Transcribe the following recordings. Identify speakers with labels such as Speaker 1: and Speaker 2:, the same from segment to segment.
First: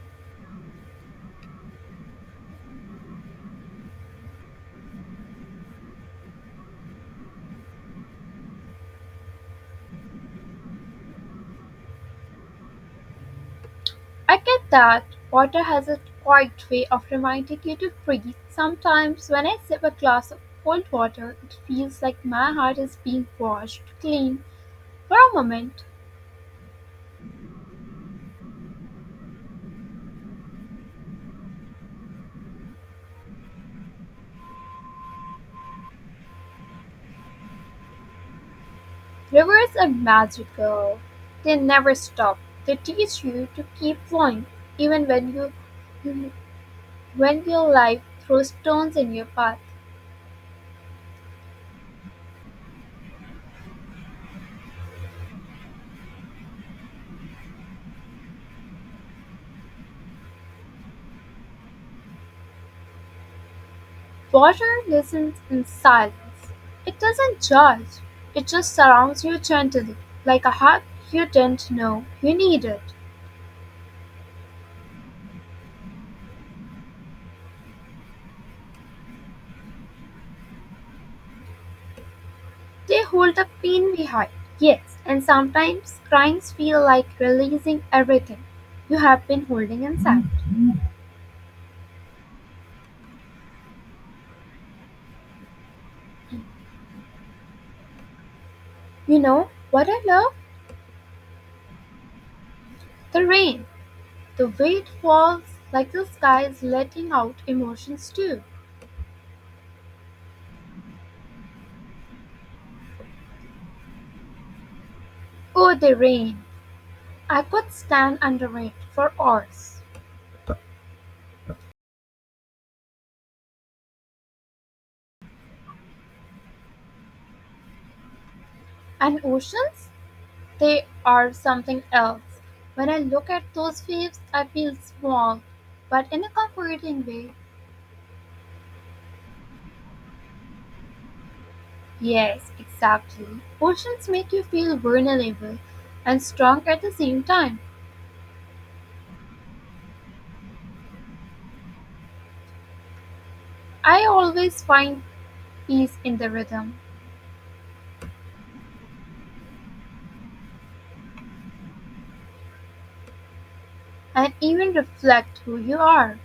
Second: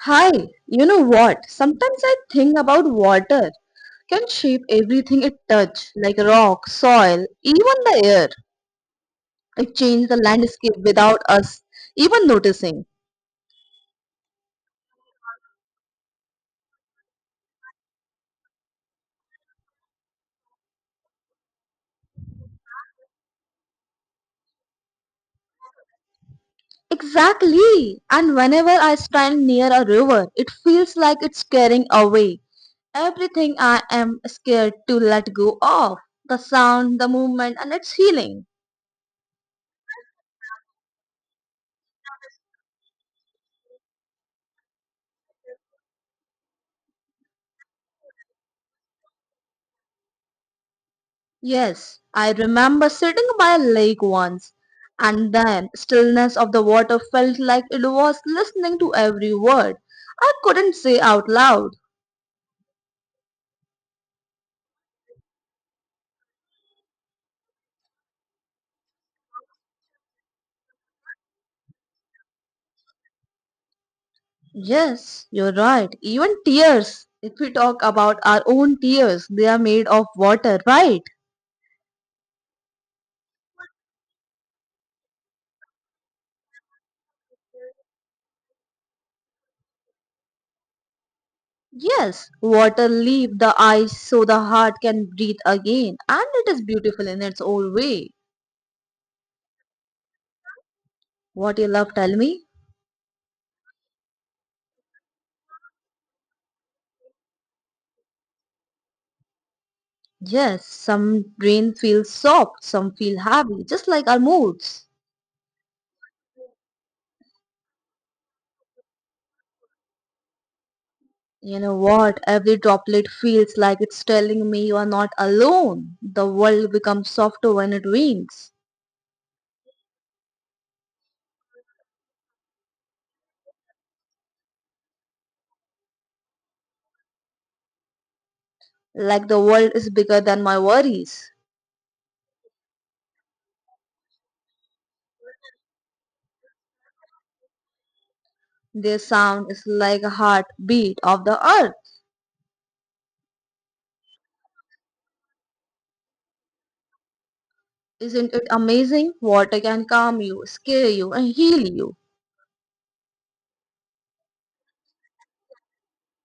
Speaker 1: Hi, you know what? Sometimes I think about water can shape everything it touch, like rock, soil, even the air. It changes the landscape without us even noticing.
Speaker 2: I get that. Water has a quiet way of reminding you to breathe. Sometimes when I sip a glass of cold water, it feels like my heart is being washed clean for a moment.
Speaker 1: Exactly. And whenever I stand near a river, it feels like it's carrying away everything I am scared to let go of. The sound, the movement, and its healing.
Speaker 2: Rivers are magical. They never stop. They teach you to keep flowing even when your life throws stones in your path.
Speaker 1: Yes, I remember sitting by a lake once, and then stillness of the water felt like it was listening to every word I couldn't say out loud.
Speaker 2: Water listens in silence. It doesn't judge. It just surrounds you gently, like a hug you didn't know you needed.
Speaker 1: Yes, you're right. Even tears. If we talk about our own tears, they are made of water, right?
Speaker 2: They hold the pain we hide. Yes, and sometimes cryings feel like releasing everything you have been holding inside.
Speaker 1: Yes, water leaves the eyes so the heart can breathe again, and it is beautiful in its own way.
Speaker 2: You know what I love?
Speaker 1: What you love, tell me?
Speaker 2: The rain. The way it falls like the sky is letting out emotions too.
Speaker 1: Yes, some rain feels soft, some feel heavy, just like our moods.
Speaker 2: Oh, the rain. I could stand under it for hours.
Speaker 1: You know what? Every droplet feels like it's telling me you are not alone. The world becomes softer when it rains.
Speaker 2: And oceans? They are something else. When I look at those waves, I feel small, but in a comforting way.
Speaker 1: Like the world is bigger than my worries.
Speaker 2: Yes, exactly. Oceans make you feel vulnerable and strong at the same time.
Speaker 1: Their sound is like a heartbeat of the earth.
Speaker 2: I always find peace in the rhythm
Speaker 1: Isn't it amazing? Water can calm you, scare you, and heal you.
Speaker 2: and even reflect who you are.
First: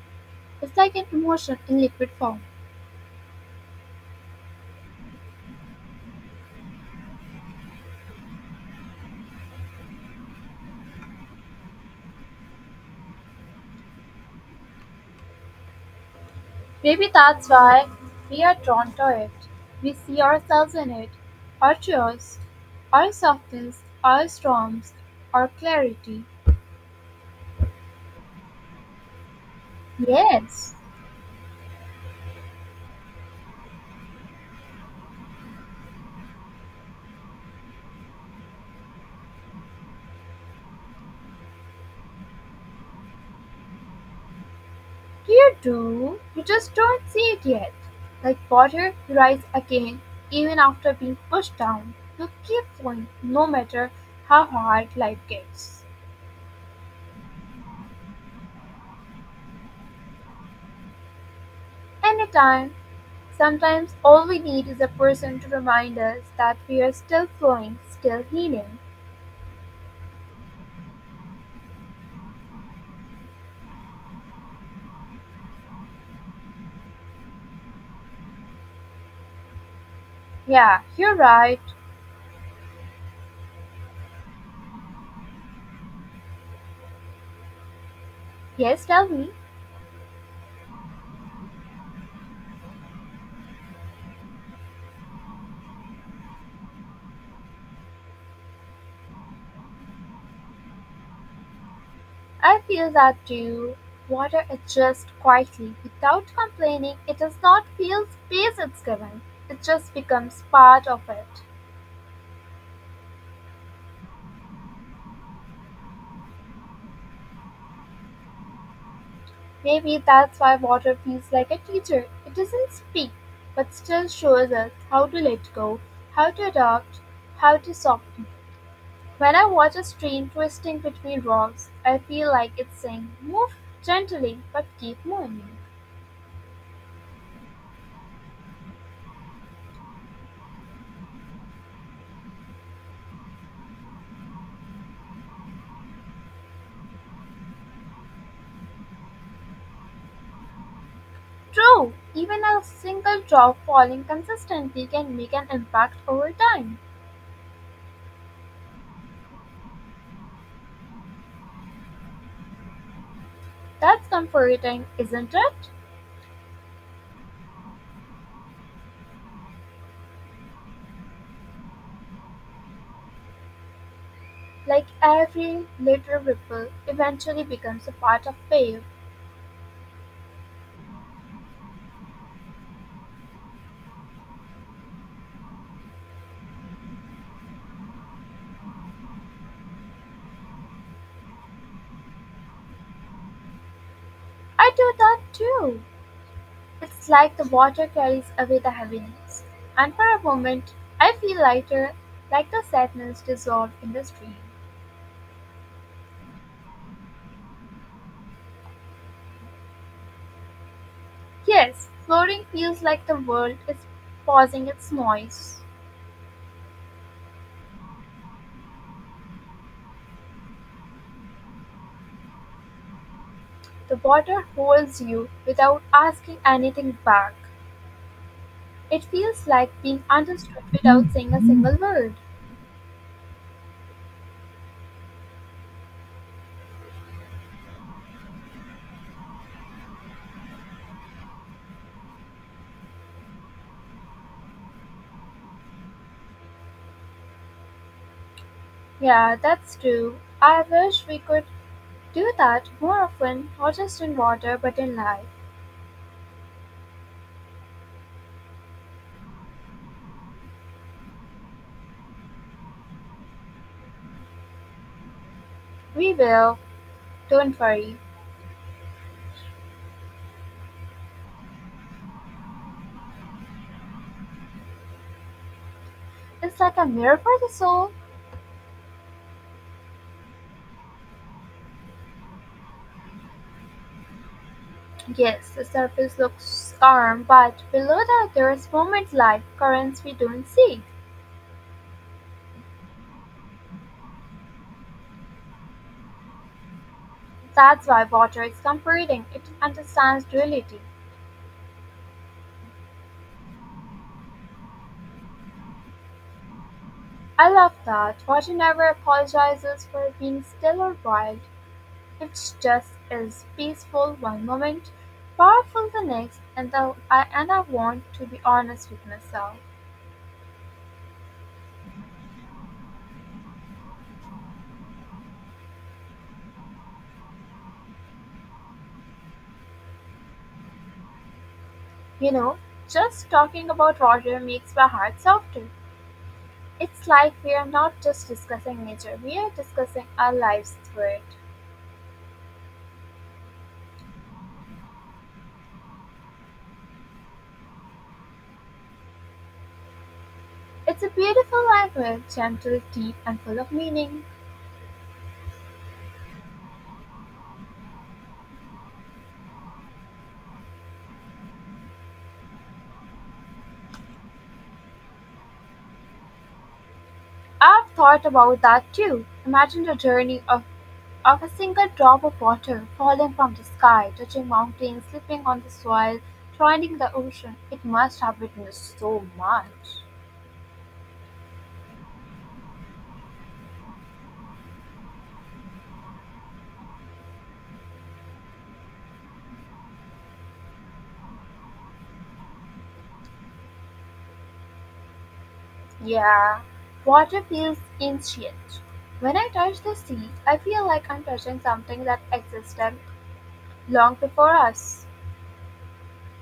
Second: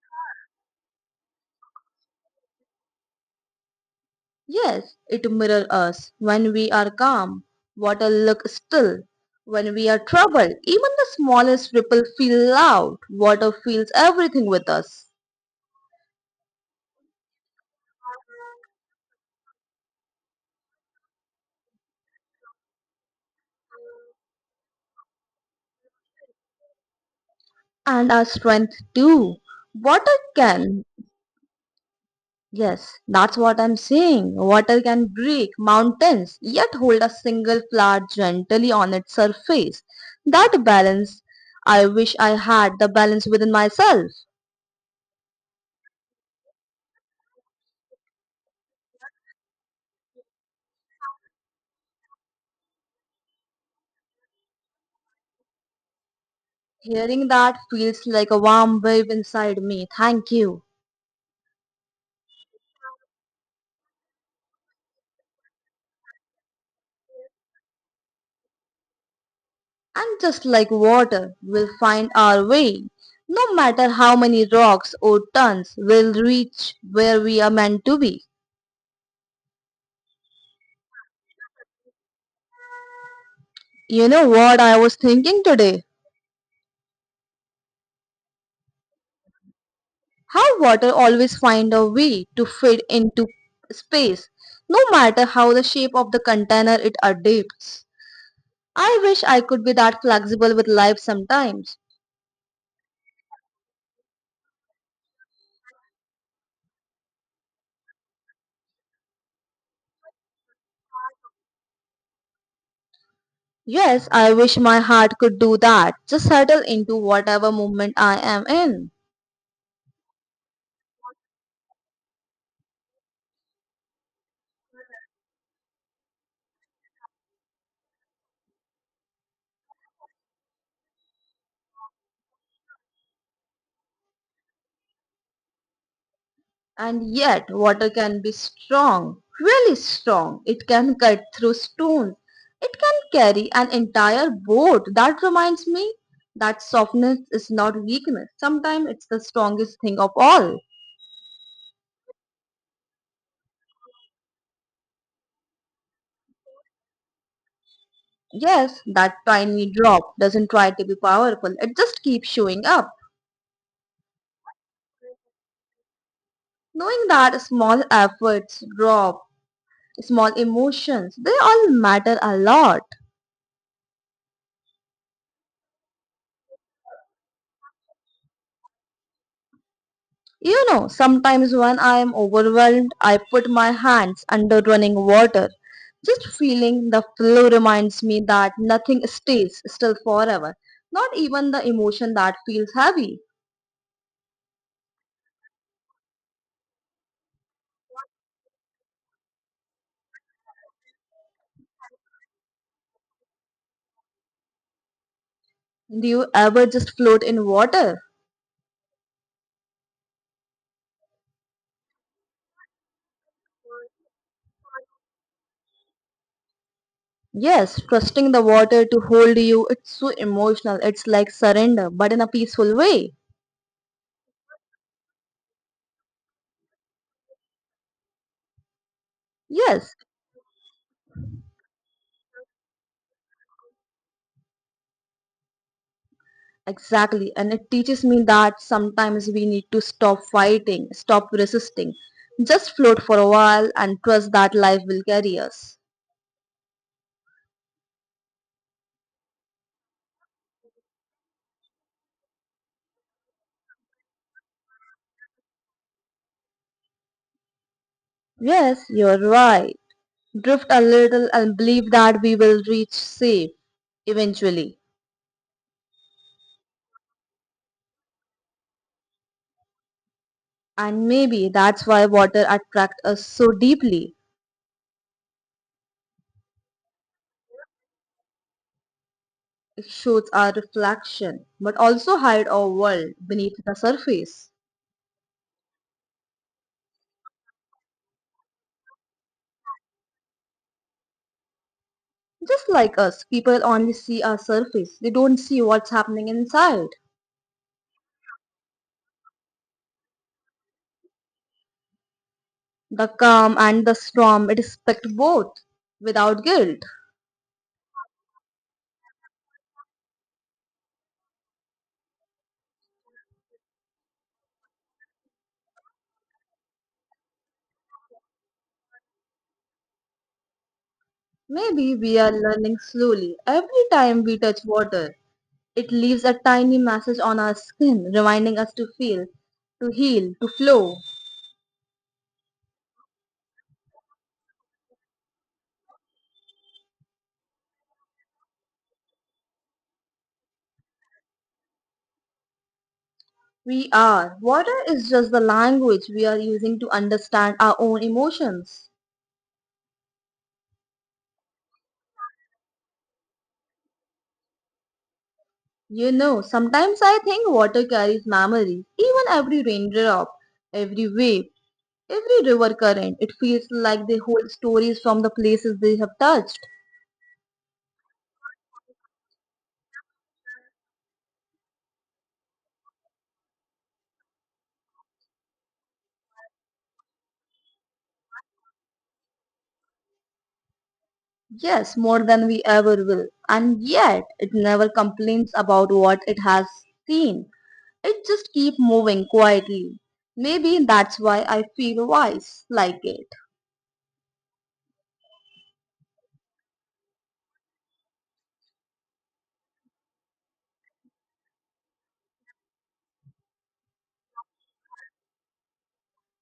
Speaker 2: It's like an emotion in liquid form.
Speaker 1: Yes, it mirrors us. When we are calm, water looks still. When we are troubled, even the smallest ripple feels loud. Water feels everything with us.
Speaker 2: Maybe that's why we are drawn to it. We see ourselves in it, our joys, our softness, our storms, our clarity.
Speaker 1: And our strength too. Water
Speaker 2: Yes,
Speaker 1: can, yes, that's what I'm saying. Water can break mountains, yet hold a single flower gently on its surface. That balance, I wish I had the balance within myself.
Speaker 2: you do. You just don't see it yet. Like water, you rise again, even after being pushed down. You keep going, no matter how hard life gets.
Speaker 1: Hearing that feels like a warm wave inside me. Thank you.
Speaker 2: Anytime, sometimes all we need is a person to remind us that we are still flowing, still healing.
Speaker 1: And just like water, we'll find our way. No matter how many rocks or turns, we'll reach where we are meant to be.
Speaker 2: Yeah, you're right.
Speaker 1: You know what I was thinking today?
Speaker 2: Yes, tell me.
Speaker 1: How water always find a way to fit into space, no matter how the shape of the container it adapts. I wish I could be that flexible with life sometimes.
Speaker 2: I feel that too. Water adjusts quietly without complaining. It does not feel space it's given. It just becomes part of it.
Speaker 1: Yes, I wish my heart could do that. Just settle into whatever movement I am in.
Speaker 2: Maybe that's why water feels like a teacher. It doesn't speak, but still shows us how to let go, how to adopt, how to soften. When I watch a stream twisting between rocks, I feel like it's saying, Move gently, but keep moving.
Speaker 1: And yet, water can be strong, really strong. It can cut through stone. It can carry an entire boat. That reminds me that softness is not weakness. Sometimes it's the strongest thing of all.
Speaker 2: True, even a single drop falling consistently can make an impact over time.
Speaker 1: Yes, that tiny drop doesn't try to be powerful. It just keeps showing up.
Speaker 2: That's comforting, isn't it?
Speaker 1: Knowing that small efforts, drop, small emotions, they all matter a lot.
Speaker 2: Like every little ripple eventually becomes a part of wave.
Speaker 1: You know, sometimes when I am overwhelmed, I put my hands under running water. Just feeling the flow reminds me that nothing stays still forever, not even the emotion that feels heavy.
Speaker 2: I do that too. It's like the water carries away the heaviness. And for a moment, I feel lighter, like the sadness dissolved in the stream.
Speaker 1: Do you ever just float in water?
Speaker 2: Yes, floating feels like the world is pausing its noise.
Speaker 1: Yes, trusting the water to hold you, it's so emotional. It's like surrender, but in a peaceful way.
Speaker 2: The water holds you without asking anything back. It feels like
Speaker 1: Yes,
Speaker 2: being understood without saying a single word.
Speaker 1: exactly. And it teaches me that sometimes we need to stop fighting, stop resisting, just float for a while and trust that life will carry us.
Speaker 2: Yeah, that's true. I wish we could do that more often, not just in water, but in life.
Speaker 1: Yes, you're right. Drift a little and believe that we will reach safe eventually.
Speaker 2: We will. Don't worry.
Speaker 1: And maybe that's why water attracts us so deeply.
Speaker 2: It's like a mirror for the soul.
Speaker 1: It shows our reflection, but also hide our world beneath the surface.
Speaker 2: Yes, the surface looks calm, but below that there is movement like currents we don't see.
Speaker 1: Just like us, people only see our surface. They don't see what's happening inside.
Speaker 2: That's why water is comforting. It understands duality.
Speaker 1: The calm and the storm respect both without guilt.
Speaker 2: I love that. Water never apologizes for being still or wild. It's just is peaceful one moment, powerful the next, and the I and I want to be honest with myself.
Speaker 1: Maybe we are learning slowly. Every time we touch water, it leaves a tiny message on our skin, reminding us to feel, to heal, to flow.
Speaker 2: You know, just talking about Roger makes my heart softer. It's like we are not just discussing nature, we are discussing our lives through it.
Speaker 1: We are. Water is just the language we are using to understand our own emotions.
Speaker 2: It's a beautiful language, gentle, deep, and full of meaning.
Speaker 1: You know, sometimes I think water carries memories, even every raindrop, every wave, every river current. It feels like they hold stories from the places they have touched.
Speaker 2: I've thought about that too. Imagine the journey of a single drop of water falling from the sky, touching mountains, slipping on the soil, joining the ocean. It must have witnessed so much.
Speaker 1: Yes, more than we ever will. And yet, it never complains about what it has seen. It just keeps moving quietly. Maybe that's why I feel wise like it.
Speaker 2: Yeah, water feels ancient. When I touch the sea, I feel like I'm touching something that existed long before us.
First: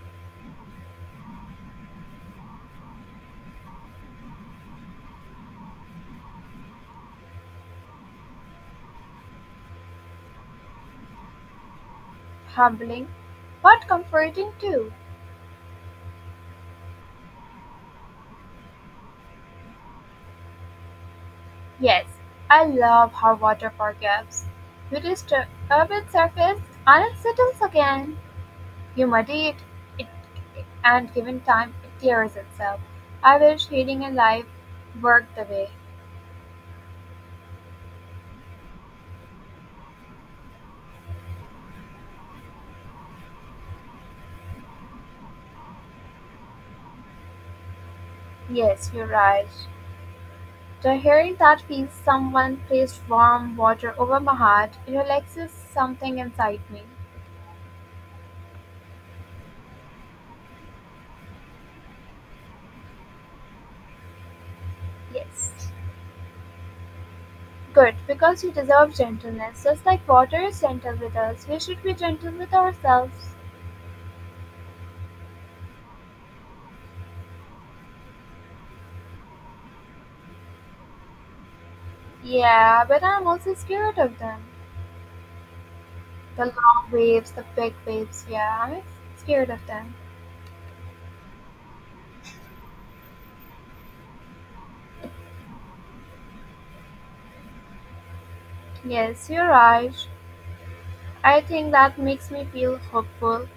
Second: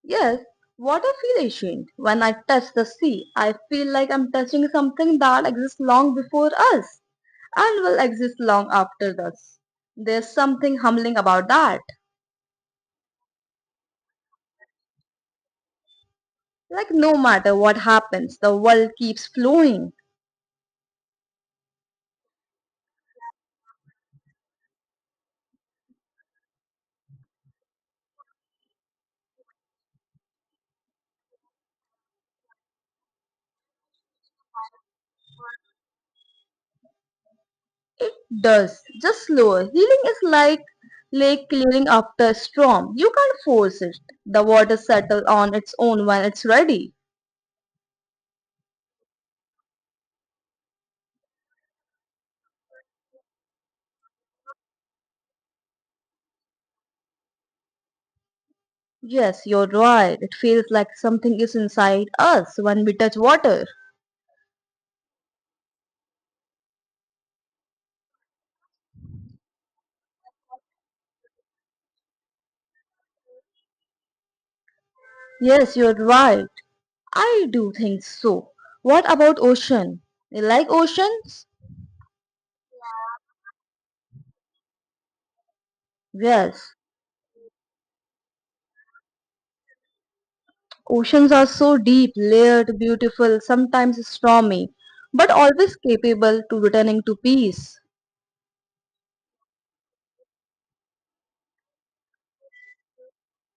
Speaker 1: Yes, what I feel ancient. When I touch the sea, I feel like I'm touching something that exists long before us and will exist long after us. There's something humbling about that.
Speaker 2: Humbling, but comforting too.
Speaker 1: Like no matter what happens, the world keeps flowing.
Speaker 2: Yes, I love how water forgives. You disturb its surface and it settles again. You muddy it, and given time, it tears itself. I wish healing and life worked the way.
Speaker 1: It does, just slower. Healing is like lake clearing after a storm. You can't force it. The water settles on its own when it's ready.
Speaker 2: Yes, you're right. The hearing that feels someone placed warm water over my heart it relaxes something inside me.
Speaker 1: Yes, you're right. It feels like something is inside us when we touch water.
Speaker 2: Yes. Good, because we deserve gentleness. Just like water is gentle with us, we should be gentle with ourselves.
Speaker 1: Yes, you're right. I do think so. What about ocean? You like oceans?
Speaker 2: Yeah, but I'm also scared of them. The
Speaker 1: Yes.
Speaker 2: long waves, the big waves, yeah, I'm scared of them.
Speaker 1: Oceans are so deep, layered, beautiful, sometimes stormy, but always capable to returning to peace.
Speaker 2: Yes, you're right. I think that makes me feel hopeful.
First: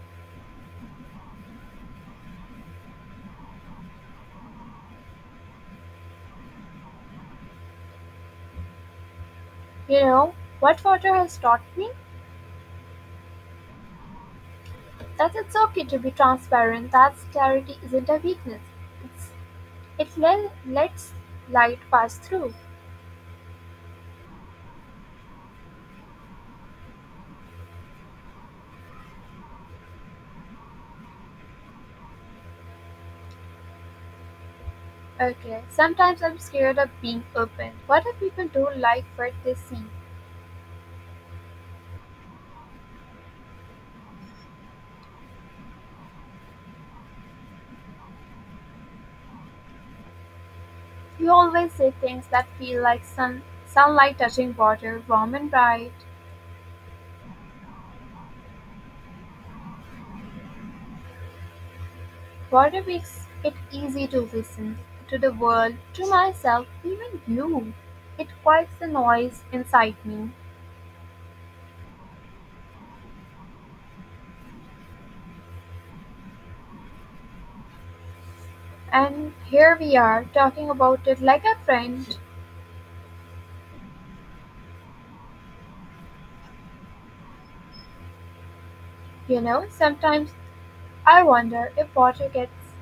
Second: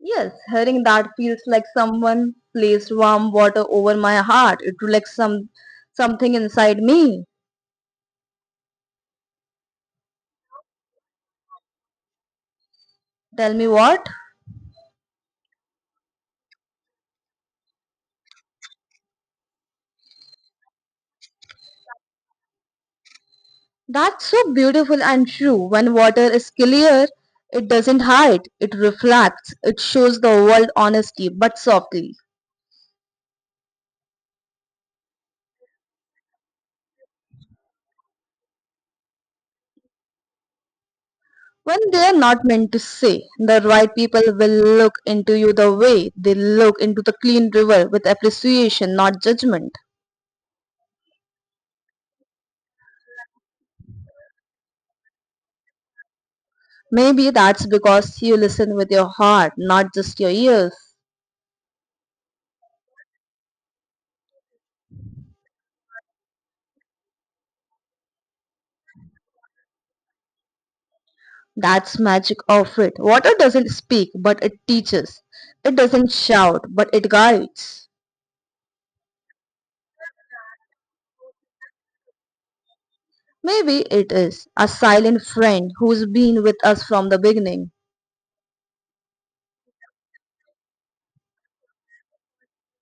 Speaker 1: Yes, hearing that feels like someone placed warm water over my heart. It relaxed something inside me.
Speaker 2: You know, what water has taught me?
Speaker 1: Tell me what?
Speaker 2: That it's okay to be transparent, that clarity isn't a weakness. It's, it lets light pass through.
Speaker 1: That's so beautiful and true. When water is clear, it doesn't hide. It reflects. It shows the world honestly but softly.
Speaker 2: Okay, sometimes I'm scared of being open. What if people don't like what they see?
Speaker 1: When they are not meant to say, the right people will look into you the way they look into the clean river with appreciation, not judgment.
Speaker 2: You always say things that feel like sunlight touching water, warm and bright.
Speaker 1: Maybe that's because you listen with your heart, not just your ears.
Speaker 2: Water makes it easy to listen to the world, to myself, even you. It quiets the noise inside me.
Speaker 1: That's magic of it. Water doesn't speak, but it teaches. It doesn't shout, but it guides.
Speaker 2: And here we are talking about it like a friend.
Speaker 1: Maybe it is a silent friend who's been with us from the beginning.
Speaker 2: You know, sometimes I wonder if water gets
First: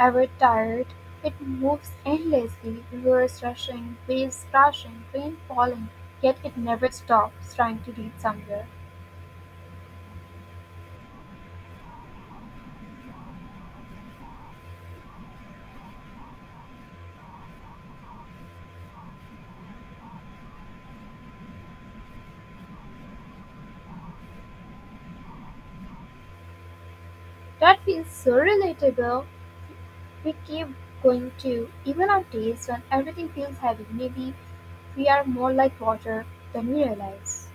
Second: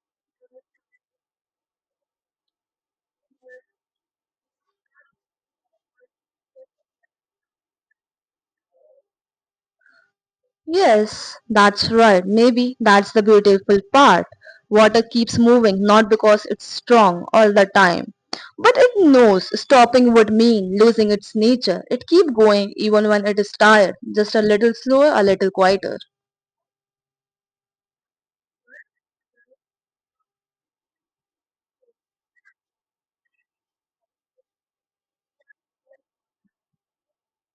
Speaker 2: ever tired. It moves endlessly, rivers rushing, waves crashing, rain falling, yet it never stops trying to reach somewhere.
Speaker 1: Yes, that's right. Maybe that's the beautiful part. Water keeps moving not because it's strong all the time, but it knows stopping would mean losing its nature. It keeps going even when it is tired, just a little slower, a little quieter.
Speaker 2: That feels so relatable. We keep going to even on days when everything feels heavy. Maybe we are more like water than we realize.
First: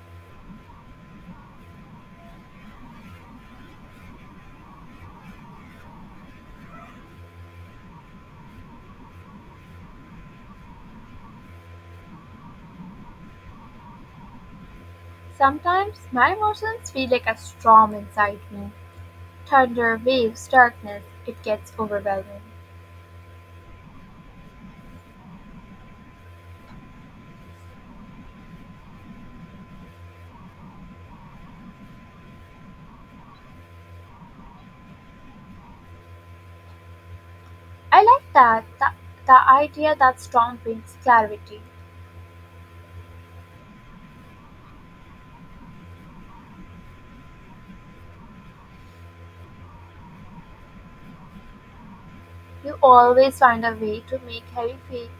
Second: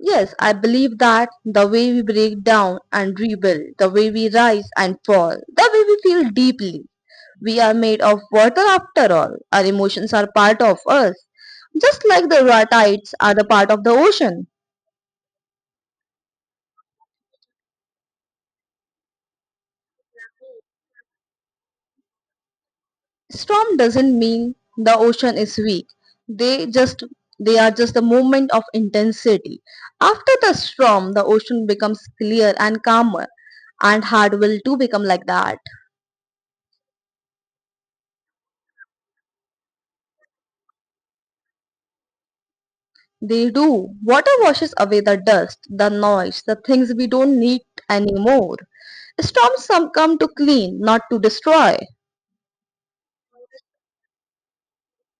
Speaker 1: Yes, I believe that the way we break down and rebuild, the way we rise and fall, the way we feel deeply. We are made of water after all. Our emotions are part of us. Just like the tides are the part of the ocean.
Speaker 2: Sometimes my emotions feel like a storm inside me thunder, waves, darkness. It gets overwhelming.
Speaker 1: Storm doesn't mean the ocean is weak. They just they are just a moment of intensity. After the storm, the ocean becomes clear and calmer and hard will too become like that.
Speaker 2: I like the idea that storm brings clarity.
Speaker 1: They do. Water washes away the dust, the noise, the things we don't need anymore. Storms some come to clean, not to destroy.
Speaker 2: You always find a way to make heavy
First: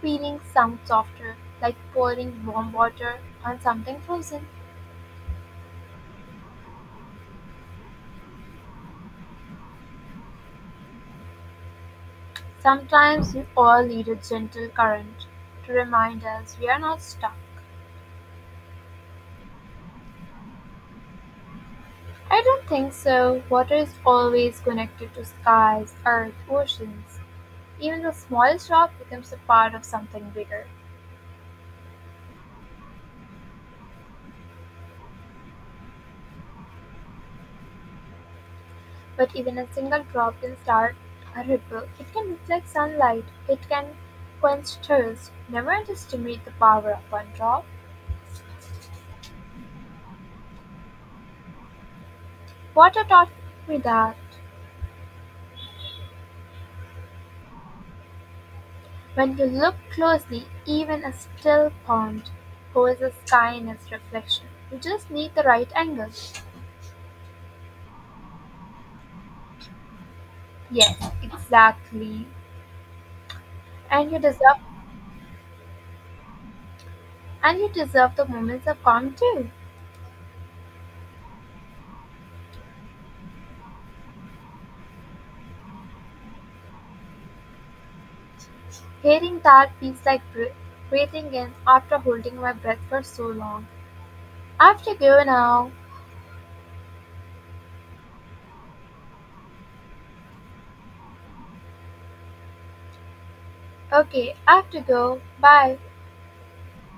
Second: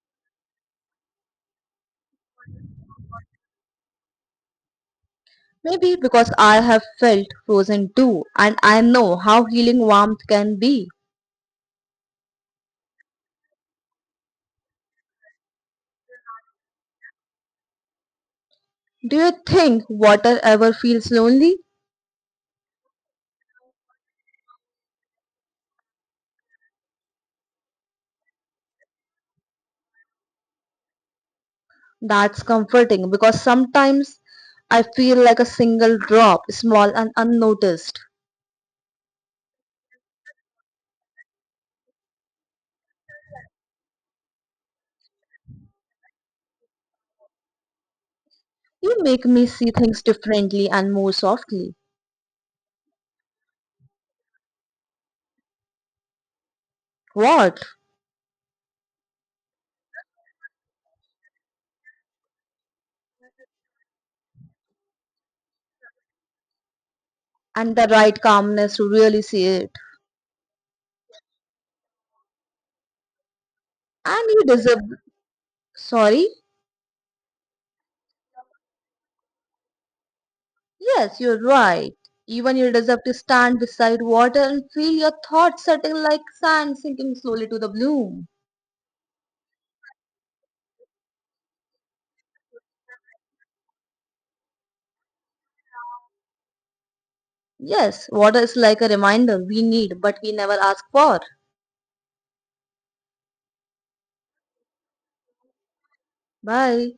Speaker 2: feelings sound softer, like pouring warm water on something frozen.
Speaker 1: Maybe because I have felt frozen too, and I know how healing warmth can be.
Speaker 2: Sometimes we all need a gentle current to remind us we are not stuck.
Speaker 1: Do you think water ever feels lonely?
Speaker 2: I don't think so. Water is always connected to skies, earth, oceans. Even the smallest drop becomes a part of something bigger.
Speaker 1: That's comforting because sometimes I feel like a single drop, small and unnoticed.
Speaker 2: But even a single drop can start a ripple. It can reflect sunlight. It can quench thirst. Never underestimate the power of one drop.
Speaker 1: You make me see things differently and more softly.
Speaker 2: Water taught me that.
Speaker 1: What?
Speaker 2: When you look closely, even a still pond holds the sky in its reflection. You just need the right angle.
Speaker 1: And the right calmness to really see it.
Speaker 2: Yes, exactly. And you
Speaker 1: And you
Speaker 2: deserve
Speaker 1: deserve, sorry,
Speaker 2: and you deserve the moments of calm too.
Speaker 1: yes, you're right. Even you deserve to stand beside water and feel your thoughts settling like sand sinking slowly to the bloom.
Speaker 2: Hearing that feels like breathing in after holding my breath for so long. I have to go now.
Speaker 1: Yes, water is like a reminder we need, but we never ask for.
Speaker 2: Okay, I have to go. Bye.
Speaker 1: Bye.